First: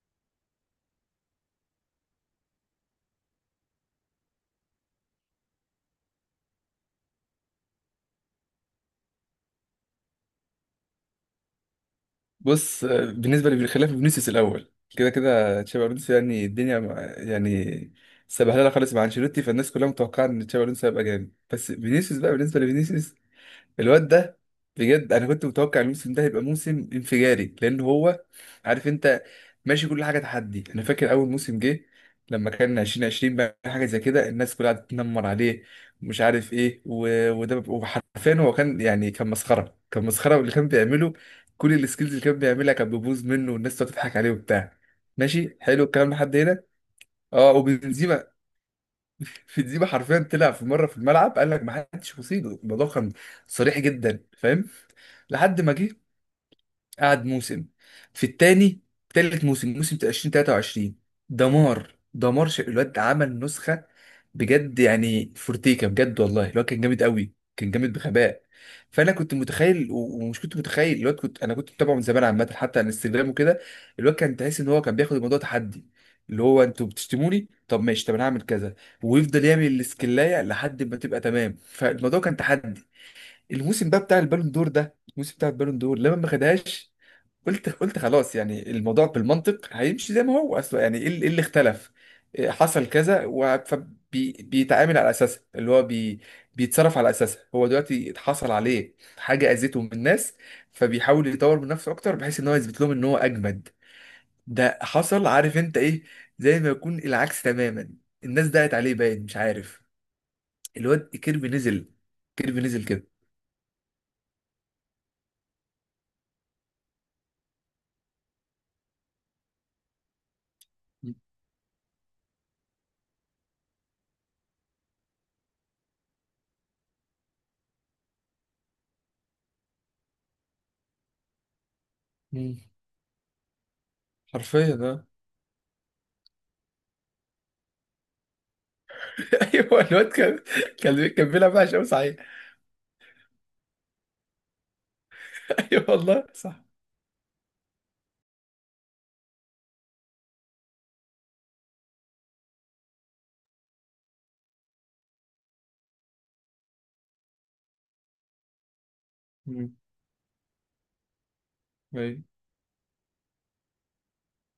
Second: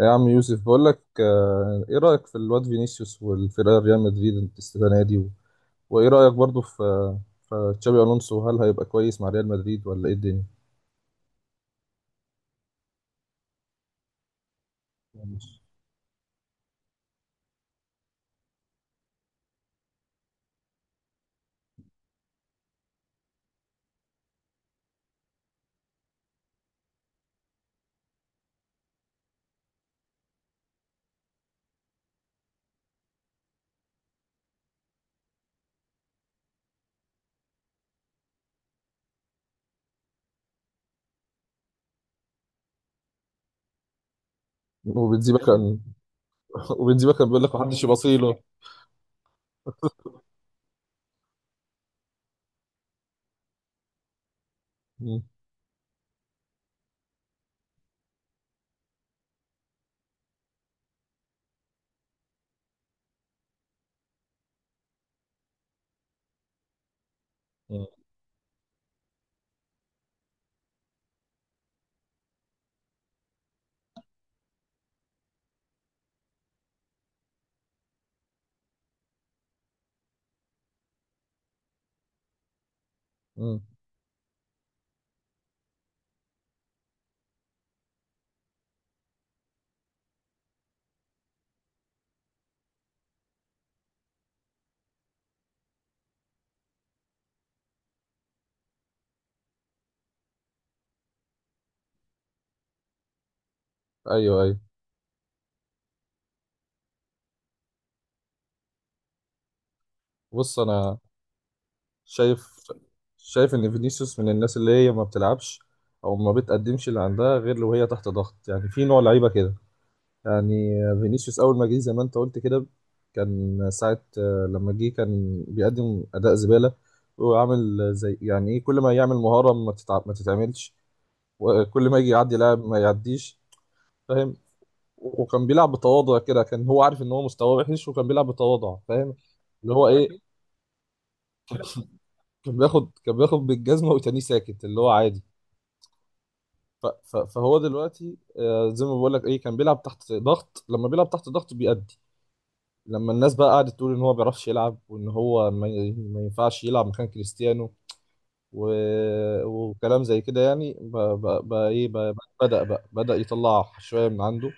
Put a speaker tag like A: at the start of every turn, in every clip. A: يا عم يوسف بقول لك ايه رأيك في الواد فينيسيوس والفرقة ريال مدريد السنة دي وايه رأيك برضو في تشابي الونسو؟ هل هيبقى كويس مع ريال مدريد ولا ايه الدنيا؟
B: بص آه، بالنسبة لي خلاف فينيسيوس الأول كده كده تشابي ألونسو يعني الدنيا مع- يعني سبهلله خالص مع أنشيلوتي، فالناس كلها متوقعة إن تشابي ألونسو هيبقى جامد. بس فينيسيوس بقى، بالنسبة لفينيسيوس الواد ده، بجد انا كنت متوقع الموسم ده هيبقى موسم انفجاري لان هو عارف انت ماشي كل حاجه تحدي. انا فاكر اول موسم جه لما كان 2020 بقى حاجه زي كده الناس كلها قعدت تنمر عليه ومش عارف ايه و- وده، وحرفيا هو كان كان مسخره، كان مسخره اللي كان بيعمله. كل السكيلز اللي كان بيعملها كان بيبوظ منه والناس تقعد تضحك عليه وبتاع.
A: وبنزيما يا اسطى
B: ماشي
A: كان،
B: حلو الكلام لحد هنا.
A: وبنزيما كان بيقول
B: اه
A: لك محدش
B: وبنزيما
A: يبصيله.
B: في ديبا حرفيا طلع في مره في الملعب قال لك ما حدش يصيده. الموضوع كان صريح جدا فاهم.
A: مم.
B: لحد ما جه قعد موسم في التاني، تالت موسم موسم 2023 دمار دمار الواد عمل نسخة بجد يعني فورتيكا، بجد والله الواد كان جامد قوي، كان
A: مم.
B: جامد بغباء. فانا كنت متخيل و- ومش كنت متخيل الواد، كنت انا كنت متابعه من زمان عامه حتى على الانستجرام وكده. الواد كان تحس ان هو كان بياخد الموضوع تحدي، اللي هو انتوا بتشتموني، طب ماشي طب انا هعمل كذا. ويفضل يعمل الاسكلايه لحد ما تبقى تمام، فالموضوع كان تحدي.
A: مم.
B: الموسم بقى بتاع البالون دور ده، الموسم بتاع البالون دور لما ما خدهاش، قلت خلاص يعني الموضوع بالمنطق هيمشي زي ما هو اصلا. يعني ايه اللي اختلف، إيه حصل كذا بيتعامل على اساسها، اللي هو بي بيتصرف على اساسها. هو دلوقتي اتحصل عليه حاجه اذته من الناس، فبيحاول يطور من نفسه اكتر بحيث ان هو يثبت لهم ان هو اجمد.
A: ايوه ايوه،
B: ده حصل عارف انت ايه، زي ما يكون العكس تماما. الناس دعت عليه باين مش عارف.
A: بص انا
B: الواد كيربي نزل،
A: شايف
B: كيربي نزل كده.
A: شايف ان فينيسيوس من الناس اللي هي ما بتلعبش او ما بتقدمش اللي عندها غير لو هي تحت ضغط، يعني في نوع لعيبة كده، يعني. فينيسيوس اول ما جه زي ما انت قلت كده، كان ساعة لما جه كان بيقدم اداء زبالة، وعامل زي يعني ايه، كل ما يعمل مهارة ما تتعملش، وكل ما يجي يعدي
B: مم.
A: لاعب ما يعديش. فاهم؟
B: حرفيا اه.
A: وكان بيلعب بتواضع كده، كان هو عارف ان هو مستواه وحش، وكان بيلعب بتواضع. فاهم؟ اللي هو
B: ايوه الواد
A: ايه،
B: كان كان بيلعب وحش قوي صحيح.
A: كان بياخد بالجزمة وتاني ساكت، اللي هو عادي.
B: ايوه والله صح.
A: فهو دلوقتي زي ما بقول لك ايه، كان بيلعب تحت ضغط، لما بيلعب تحت ضغط بيأدي. لما الناس بقى قعدت تقول ان هو ما بيعرفش يلعب، وان هو ما ينفعش يلعب مكان كريستيانو، و...
B: مم.
A: وكلام زي كده، يعني ب... ب... ب... ايه ب... ب-
B: أيوة.
A: بدأ بقى، بدأ يطلع شوية من عنده.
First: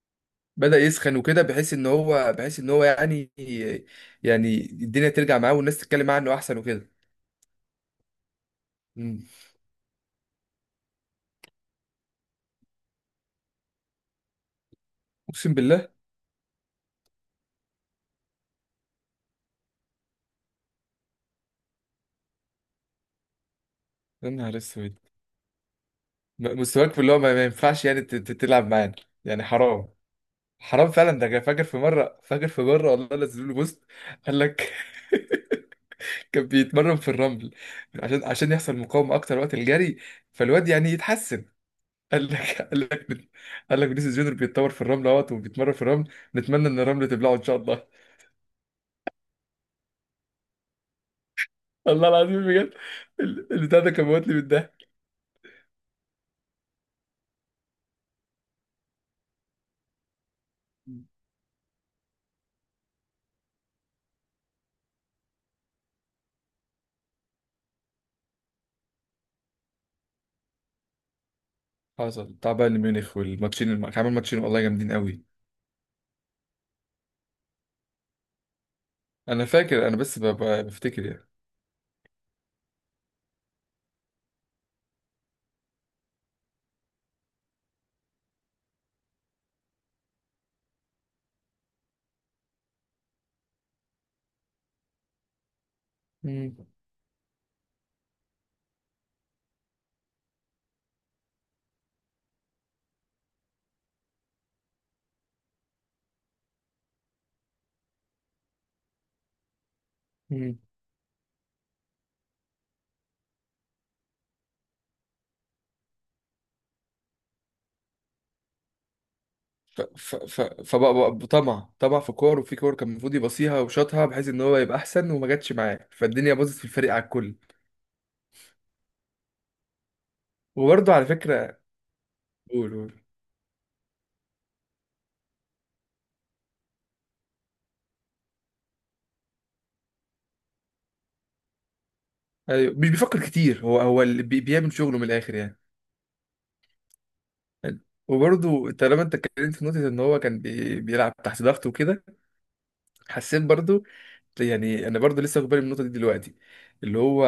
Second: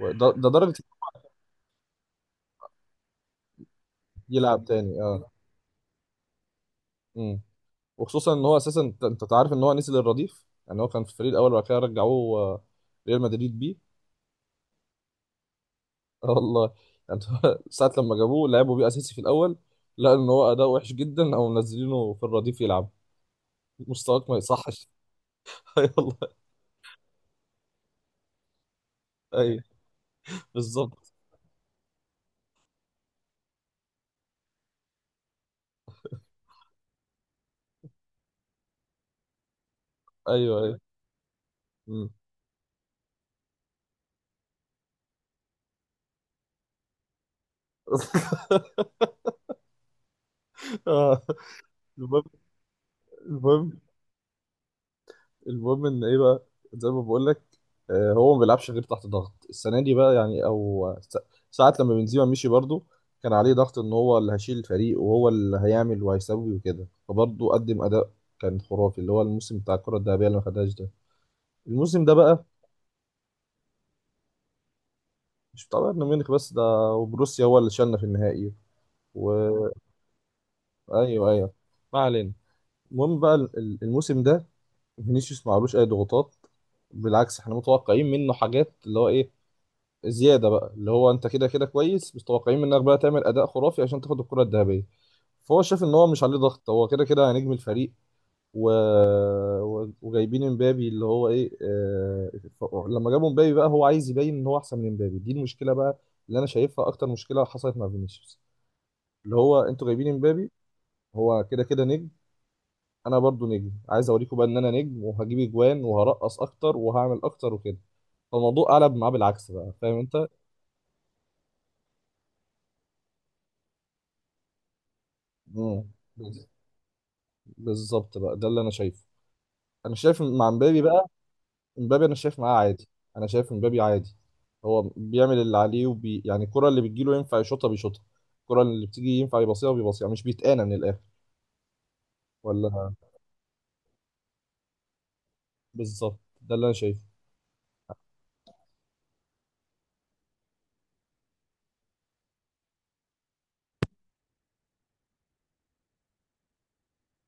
A: وده درجة
B: بدأ يسخن وكده بحيث ان هو
A: يلعب تاني،
B: الدنيا
A: اه.
B: ترجع معاه والناس تتكلم معاه انه احسن وكده.
A: امم وخصوصا ان هو اساسا انت
B: مم.
A: أنت تعرف ان هو نزل الرديف، يعني هو كان في الفريق الاول وبعد كده رجعوه ريال مدريد بيه.
B: اقسم بالله.
A: اه والله. يعني هو ساعة لما جابوه لعبوا بيه اساسي في الاول، لقوا ان هو اداء وحش جدا، او منزلينه في الرديف يلعب. مستواك
B: يا
A: ما
B: نهار
A: يصحش.
B: اسود.
A: يلا،
B: مستواك في اللي هو ما ينفعش يعني تلعب معانا يعني،
A: ايوه،
B: حرام. حرام
A: بالظبط.
B: فعلا. ده أنا فاكر في مره، والله نزلوا له بوست، قال لك كان بيتمرن في الرمل عشان يحصل مقاومه اكتر وقت الجري
A: ايوه
B: فالواد
A: ايوه.
B: يعني يتحسن.
A: مم.
B: قال لك قال لك قال لك فينيسيوس جونيور بيتطور في الرمل اهوت وبيتمرن في الرمل، نتمنى ان الرمل تبلعه ان شاء الله.
A: آه،
B: الله
A: المهم
B: العظيم بجد.
A: المهم
B: البتاع ده كان موتني بالضحك.
A: المهم ان ايه بقى؟ زي ما بقول لك، هو ما بيلعبش غير تحت ضغط السنه دي بقى، يعني، او ساعات لما بنزيما مشي برضه، كان عليه ضغط ان هو اللي هيشيل الفريق، وهو اللي هيعمل وهيسوي وكده، فبرضه قدم اداء كان خرافي، اللي هو الموسم بتاع الكره الذهبيه اللي ما خدهاش ده، الموسم ده
B: حصل
A: بقى.
B: بتاع بايرن ميونخ والماتشين كان عامل ماتشين والله جامدين قوي.
A: مش بتاع بايرن ميونخ بس ده، وبروسيا هو اللي شالنا في النهائي. و...
B: انا فاكر، انا بس بفتكر يعني.
A: ايوه ايوه، ما علينا. المهم بقى الموسم ده فينيسيوس معلوش اي ضغوطات. بالعكس، احنا متوقعين منه حاجات، اللي هو ايه، زياده بقى، اللي هو انت كده كده كويس، بس متوقعين منك بقى تعمل اداء خرافي عشان تاخد الكره الذهبيه. فهو شاف ان هو مش عليه
B: مم.
A: ضغط، هو كده كده نجم الفريق. و... وجايبين امبابي، اللي هو ايه، لما جابوا امبابي بقى، هو عايز يبين ان هو احسن من امبابي. دي المشكله بقى اللي انا شايفها، اكتر مشكله حصلت مع فينيسيوس. اللي هو، انتوا جايبين امبابي،
B: مم.
A: هو كده كده نجم، انا برضو نجم، عايز اوريكم بقى ان انا نجم، وهجيب اجوان وهرقص اكتر وهعمل اكتر وكده. فالموضوع قلب معاه بالعكس بقى.
B: ف
A: فاهم
B: ف
A: انت؟
B: ف فبقى طمع، في كور وفي كور كان المفروض يبصيها وشاطها بحيث ان هو يبقى احسن، وما جاتش
A: مم.
B: معاه فالدنيا
A: بز-
B: باظت في الفريق على الكل.
A: بالظبط بقى، ده اللي انا شايفه. انا شايف مع مبابي
B: وبرضه على
A: بقى،
B: فكره،
A: مبابي انا شايف معاه
B: قول
A: عادي،
B: قول.
A: انا شايف مبابي عادي. هو بيعمل اللي عليه يعني، الكرة اللي بتجيله ينفع يشوطها بيشوطها، الكرة اللي بتيجي ينفع يباصيها بيباصيها، مش بيتقانى من الاخر،
B: ايوه مش
A: ولا؟
B: بيفكر كتير، هو هو اللي بيعمل شغله من الاخر يعني.
A: بالظبط، ده اللي انا شايفه.
B: حلو. وبرضه طالما انت اتكلمت في نقطة ان هو كان بيلعب تحت ضغط وكده، حسيت برضو يعني. انا برضو لسه واخد بالي من النقطه دي دلوقتي، اللي هو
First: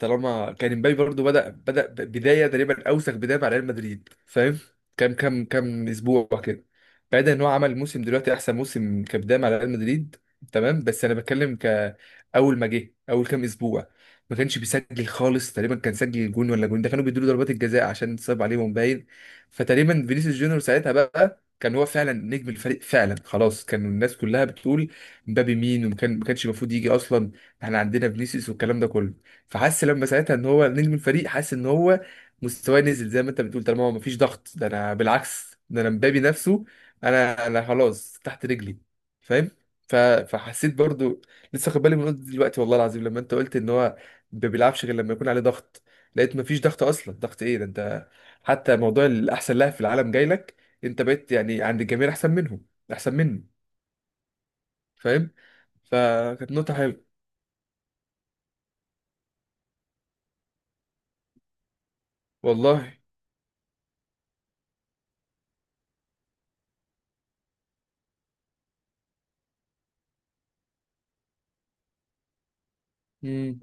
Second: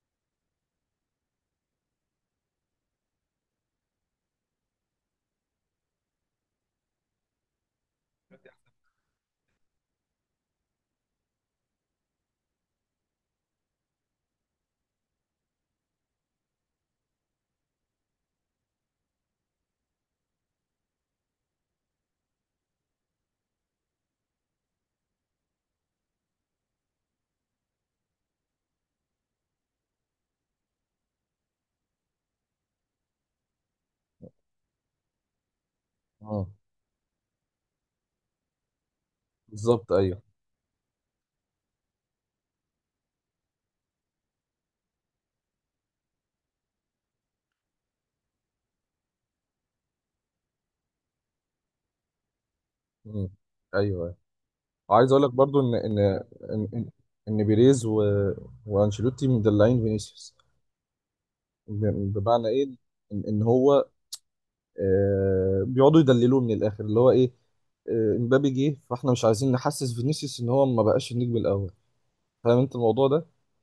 B: طالما كان امبابي برضو بدا بدايه تقريبا اوسخ بدايه مع ريال مدريد فاهم. كام اسبوع كده، بعيدا ان هو عمل موسم دلوقتي احسن موسم كبدايه مع ريال مدريد تمام، بس انا بتكلم كاول ما جه اول كام اسبوع ما كانش بيسجل خالص تقريبا، كان سجل جون ولا جون ده كانوا بيدوا له ضربات الجزاء عشان صعب عليهم باين. فتقريبا فينيسيوس جونيور ساعتها بقى كان هو فعلا نجم الفريق فعلا. خلاص كان الناس كلها بتقول مبابي مين ما كانش المفروض يجي اصلا، احنا عندنا فينيسيوس والكلام ده كله. فحس لما ساعتها ان هو نجم الفريق، حس ان هو مستواه نزل زي ما انت بتقول طالما هو مفيش ضغط. ده انا بالعكس، ده انا مبابي
A: مم.
B: نفسه، انا خلاص تحت رجلي فاهم.
A: بالظبط، ايوه.
B: فحسيت برضو، لسه واخد بالي من نقطة دلوقتي والله العظيم لما انت قلت ان هو ما بيلعبش غير لما يكون عليه ضغط. لقيت مفيش ضغط اصلا، ضغط ايه ده انت حتى موضوع الاحسن لاعب في العالم جاي لك، انت بقيت يعني عند الجميع احسن منهم، احسن
A: مم.
B: مني
A: ايوه. وعايز اقول لك
B: فاهم.
A: برضو ان ان
B: فكانت
A: ان
B: نقطة
A: ان
B: حلوة.
A: إن بيريز وانشيلوتي مدلعين فينيسيوس. بمعنى ايه؟
B: والله.
A: إن هو بيقعدوا يدللوه من الاخر، اللي هو ايه، امبابي جه، فاحنا مش عايزين نحسس فينيسيوس ان هو ما بقاش النجم الاول. فاهم انت الموضوع ده؟
B: امم.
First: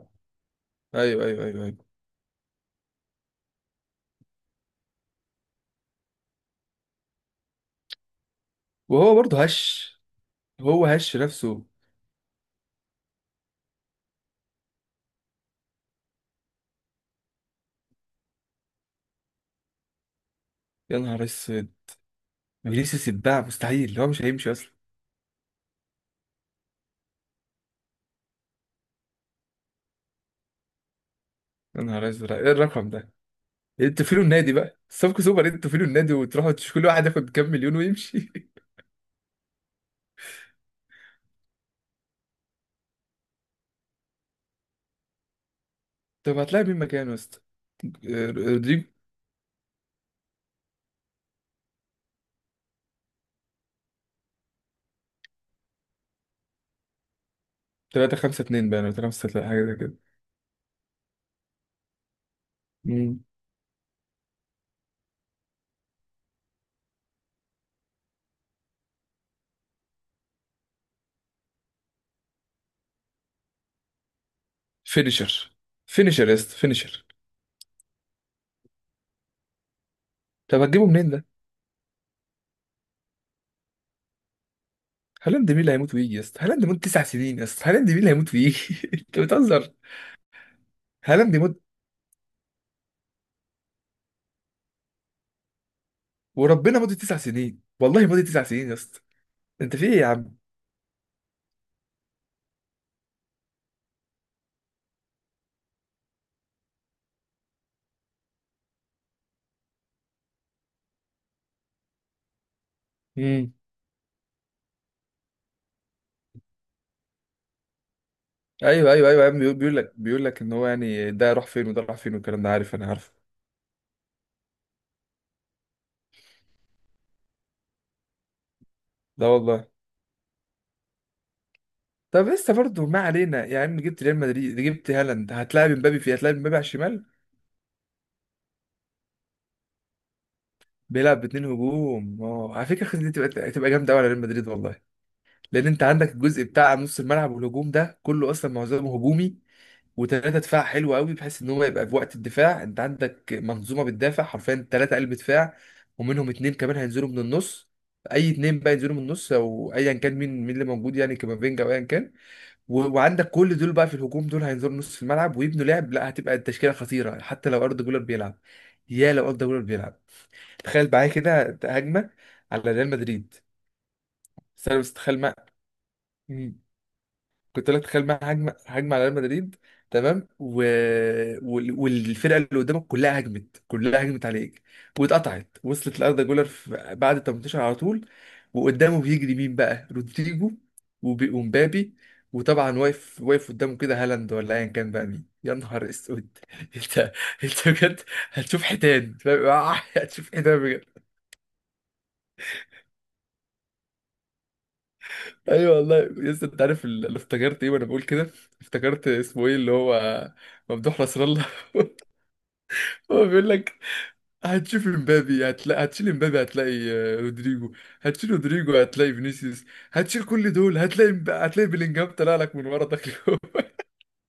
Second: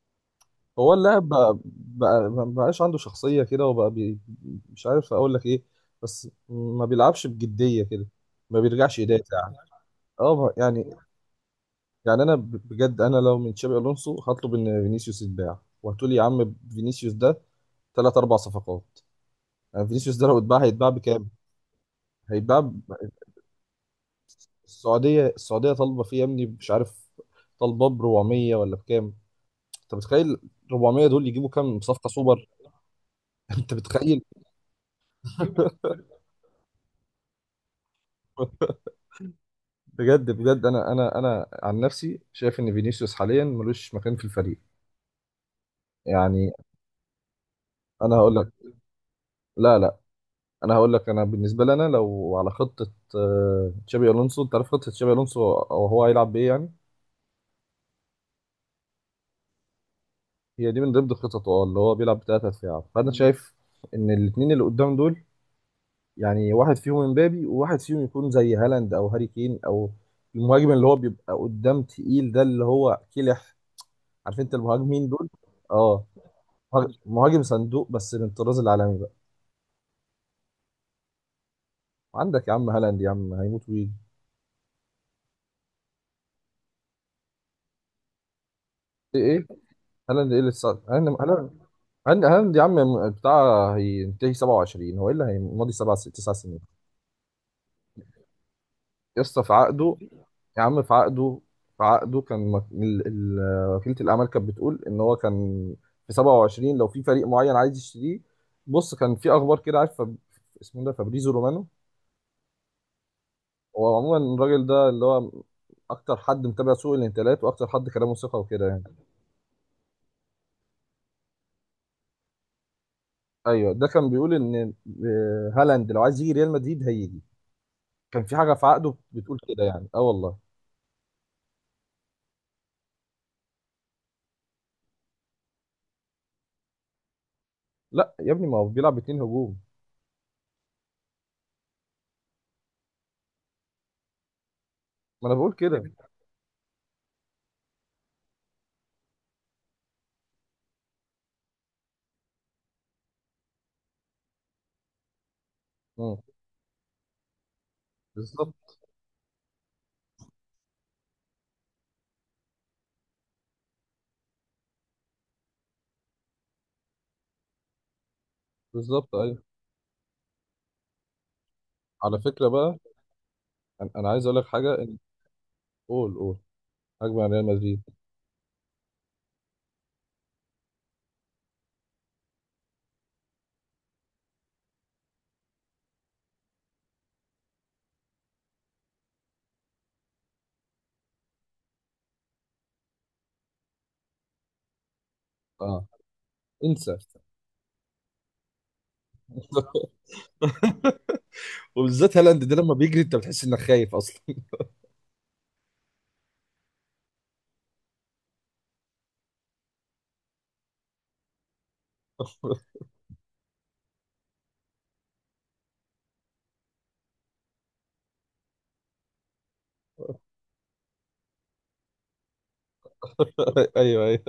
A: هو
B: ايوه
A: اللاعب
B: ايوه
A: بقى
B: ايوه ايوه
A: بقى ما بقاش عنده شخصية كده، وبقى مش عارف اقول لك ايه، بس ما بيلعبش بجدية كده، ما بيرجعش
B: وهو برضه
A: يدافع،
B: هش،
A: اه
B: هو
A: يعني.
B: هش نفسه.
A: يعني انا بجد، انا لو من تشابي الونسو هطلب ان فينيسيوس يتباع، وهتقولي يا عم فينيسيوس ده ثلاث اربع صفقات. يعني فينيسيوس ده لو اتباع هيتباع
B: يا نهار
A: بكام؟
B: اسود،
A: هيتباع ب-
B: فينيسيوس يتباع مستحيل، هو مش هيمشي اصلا.
A: السعوديه طالبه فيه يا ابني، مش عارف، طالبه ب 400 ولا بكام؟ انت متخيل؟ 400 دول يجيبوا كام
B: يا
A: صفقه
B: نهار اسود،
A: سوبر؟
B: ايه الرقم ده.
A: انت
B: إيه انتوا فين
A: متخيل؟
B: النادي بقى الصفقة سوبر، إيه انتوا فين النادي وتروحوا كل واحد ياخد كام مليون ويمشي.
A: بجد، انا عن نفسي شايف ان فينيسيوس حاليا ملوش مكان في الفريق،
B: طب
A: يعني.
B: هتلاقي مين مكانه يا اسطى،
A: انا
B: آه،
A: هقول لك.
B: رودريجو؟
A: لا، لا، انا هقول لك. انا بالنسبه لنا، لو على خطه تشابي الونسو، انت عارف خطه تشابي الونسو، او هو هيلعب بايه يعني؟
B: 3 5 2 باين ولا 3 6 حاجه زي كده.
A: هي دي من ضمن خططه، اه، اللي هو بيلعب بثلاثه دفاع، فانا
B: امم.
A: شايف ان الاثنين اللي قدام دول، يعني واحد فيهم امبابي، وواحد فيهم يكون زي هالاند او هاري كين، او المهاجم اللي هو بيبقى قدام تقيل ده، اللي هو كلح، عارف انت المهاجمين دول؟
B: فينيشر،
A: اه.
B: فينيشر يا اسطى،
A: مهاجم
B: فينيشر.
A: مهاجم صندوق، بس من الطراز العالمي بقى.
B: طب هتجيبه منين ده؟
A: عندك يا عم هالاند، يا عم هيموت ويجي.
B: هالاند مين اللي هيموت ويجي يا اسطى، هالاند مين 9 سنين يا اسطى، هالاند مين اللي هيموت ويجي؟ انت
A: ايه ايه،
B: بتهزر.
A: هالاند ايه اللي صار؟ هالاند
B: هالاند مد،
A: هند هند يا عم، بتاع هينتهي 27، هو ايه اللي هيمضي 7 6 9 سنين؟
B: وربنا مدة 9 سنين، والله مدة 9 سنين يا اسطى.
A: يا اسطى في
B: انت في
A: عقده،
B: ايه يا عم؟
A: يا عم في عقده، في عقده كان وكيلة الأعمال كانت بتقول إن هو كان في 27 لو في فريق معين عايز يشتريه. بص، كان في أخبار كده، عارف، اسمه ده فابريزو رومانو.
B: امم.
A: هو عموما الراجل ده اللي هو أكتر حد متابع سوق الانتقالات، وأكتر حد كلامه ثقة وكده، يعني.
B: ايوه يا عم بيقول، بيقول لك ان هو يعني ده راح فين وده راح فين والكلام ده، عارف انا عارف.
A: أيوه، ده كان بيقول إن هالاند لو عايز يجي ريال مدريد هيجي، كان في حاجة في عقده
B: لا
A: بتقول كده،
B: والله.
A: يعني أه والله.
B: طب لسه برضه ما علينا، يا عم جبت ريال مدريد، جبت هالاند، هتلاعب امبابي على الشمال.
A: لا يا ابني، ما هو بيلعب باتنين هجوم.
B: بيلعب باتنين هجوم اه. على فكره الخطة دي تبقى جامده قوي على ريال مدريد والله.
A: ما انا بقول
B: لان انت
A: كده.
B: عندك الجزء بتاع نص الملعب والهجوم ده كله اصلا معظمه هجومي، وثلاثه دفاع حلو قوي بحيث ان هو يبقى في وقت الدفاع انت عندك منظومه بتدافع حرفيا، ثلاثه قلب دفاع،
A: مم.
B: ومنهم اتنين كمان هينزلوا من النص. اي اتنين بقى
A: بالظبط
B: ينزلوا من النص او ايا كان، مين اللي موجود يعني كامافينجا او ايا كان. و- وعندك كل دول بقى في الهجوم دول هينزلوا نص في الملعب ويبنوا لعب، لا هتبقى التشكيله خطيره حتى لو اردا جولر بيلعب، يا
A: بالظبط،
B: لو
A: ايوه.
B: اردا جولر بيلعب. تخيل معايا كده هجمه
A: على فكره
B: على
A: بقى،
B: ريال مدريد.
A: انا عايز اقول لك
B: بس
A: حاجه،
B: انا
A: ان...
B: مستخيل،
A: قول قول. هجمه على ريال
B: كنت
A: مدريد،
B: لك تخيل بقى، هجمه على ريال مدريد تمام. و... وال- والفرقه اللي قدامك كلها هجمت، كلها هجمت عليك، واتقطعت وصلت لاردا جولر بعد ال 18 على طول، وقدامه بيجري مين بقى، رودريجو وب... ومبابي، وطبعا واقف قدامه كده هالاند ولا ايا كان بقى مين. يا
A: اه،
B: نهار اسود
A: انسى.
B: انت، انت بجد هتشوف حيتان فاهم؟ هتشوف حيتان.
A: وبالذات هالاند ده لما بيجري انت بتحس انك خايف اصلا.
B: ايوه والله. يس، انت عارف اللي افتكرت ايه وانا بقول كده؟ افتكرت اسمه ايه اللي هو ممدوح نصر الله. هو بيقول لك هتشوف امبابي، هتلاقي هتشيل امبابي هتلاقي آه، رودريجو، هتشيل رودريجو هتلاقي فينيسيوس، هتشيل كل دول هتلاقي هتلاقي بيلينجهام طلع لك من ورا داخل جوه.
A: ايوه ايوه.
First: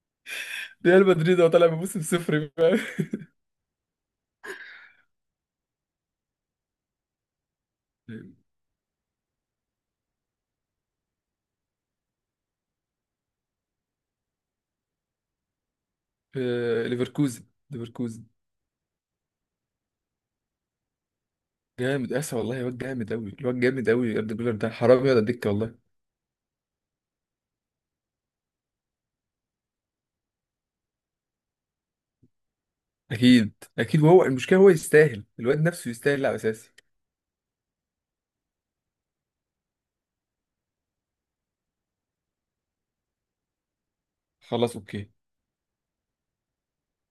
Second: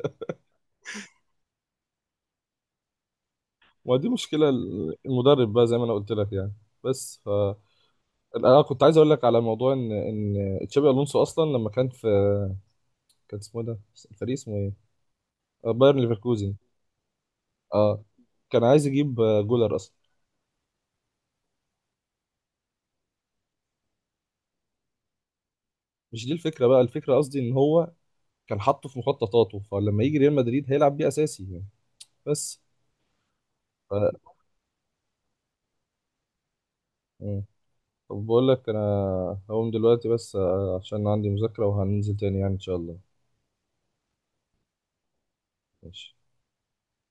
B: ريال مدريد هو طالع بموسم صفر فاهم؟
A: ما دي مشكله المدرب بقى، زي ما انا قلت لك يعني. بس انا كنت عايز اقول لك على موضوع ان تشابي الونسو اصلا لما كان في، كان اسمه إيه ده، الفريق اسمه ايه؟ بايرن ليفركوزن.
B: آه، ليفركوزن،
A: اه.
B: ليفركوزن
A: كان عايز يجيب جولر اصلا.
B: جامد اسا والله. الواد جامد قوي، الواد جامد قوي يا ابن الجولر، ده حرام يقعد على الدكه والله.
A: مش دي الفكره بقى، الفكره قصدي ان هو كان حاطه في مخططاته، فلما يجي ريال مدريد هيلعب بيه اساسي يعني. بس
B: اكيد،
A: ف...
B: اكيد. وهو المشكله هو يستاهل، الواد نفسه يستاهل لاعب اساسي.
A: مم. طب بقول لك انا، هقوم دلوقتي بس عشان عندي مذاكره، وهننزل تاني يعني ان شاء الله.
B: خلاص اوكي.
A: ماشي.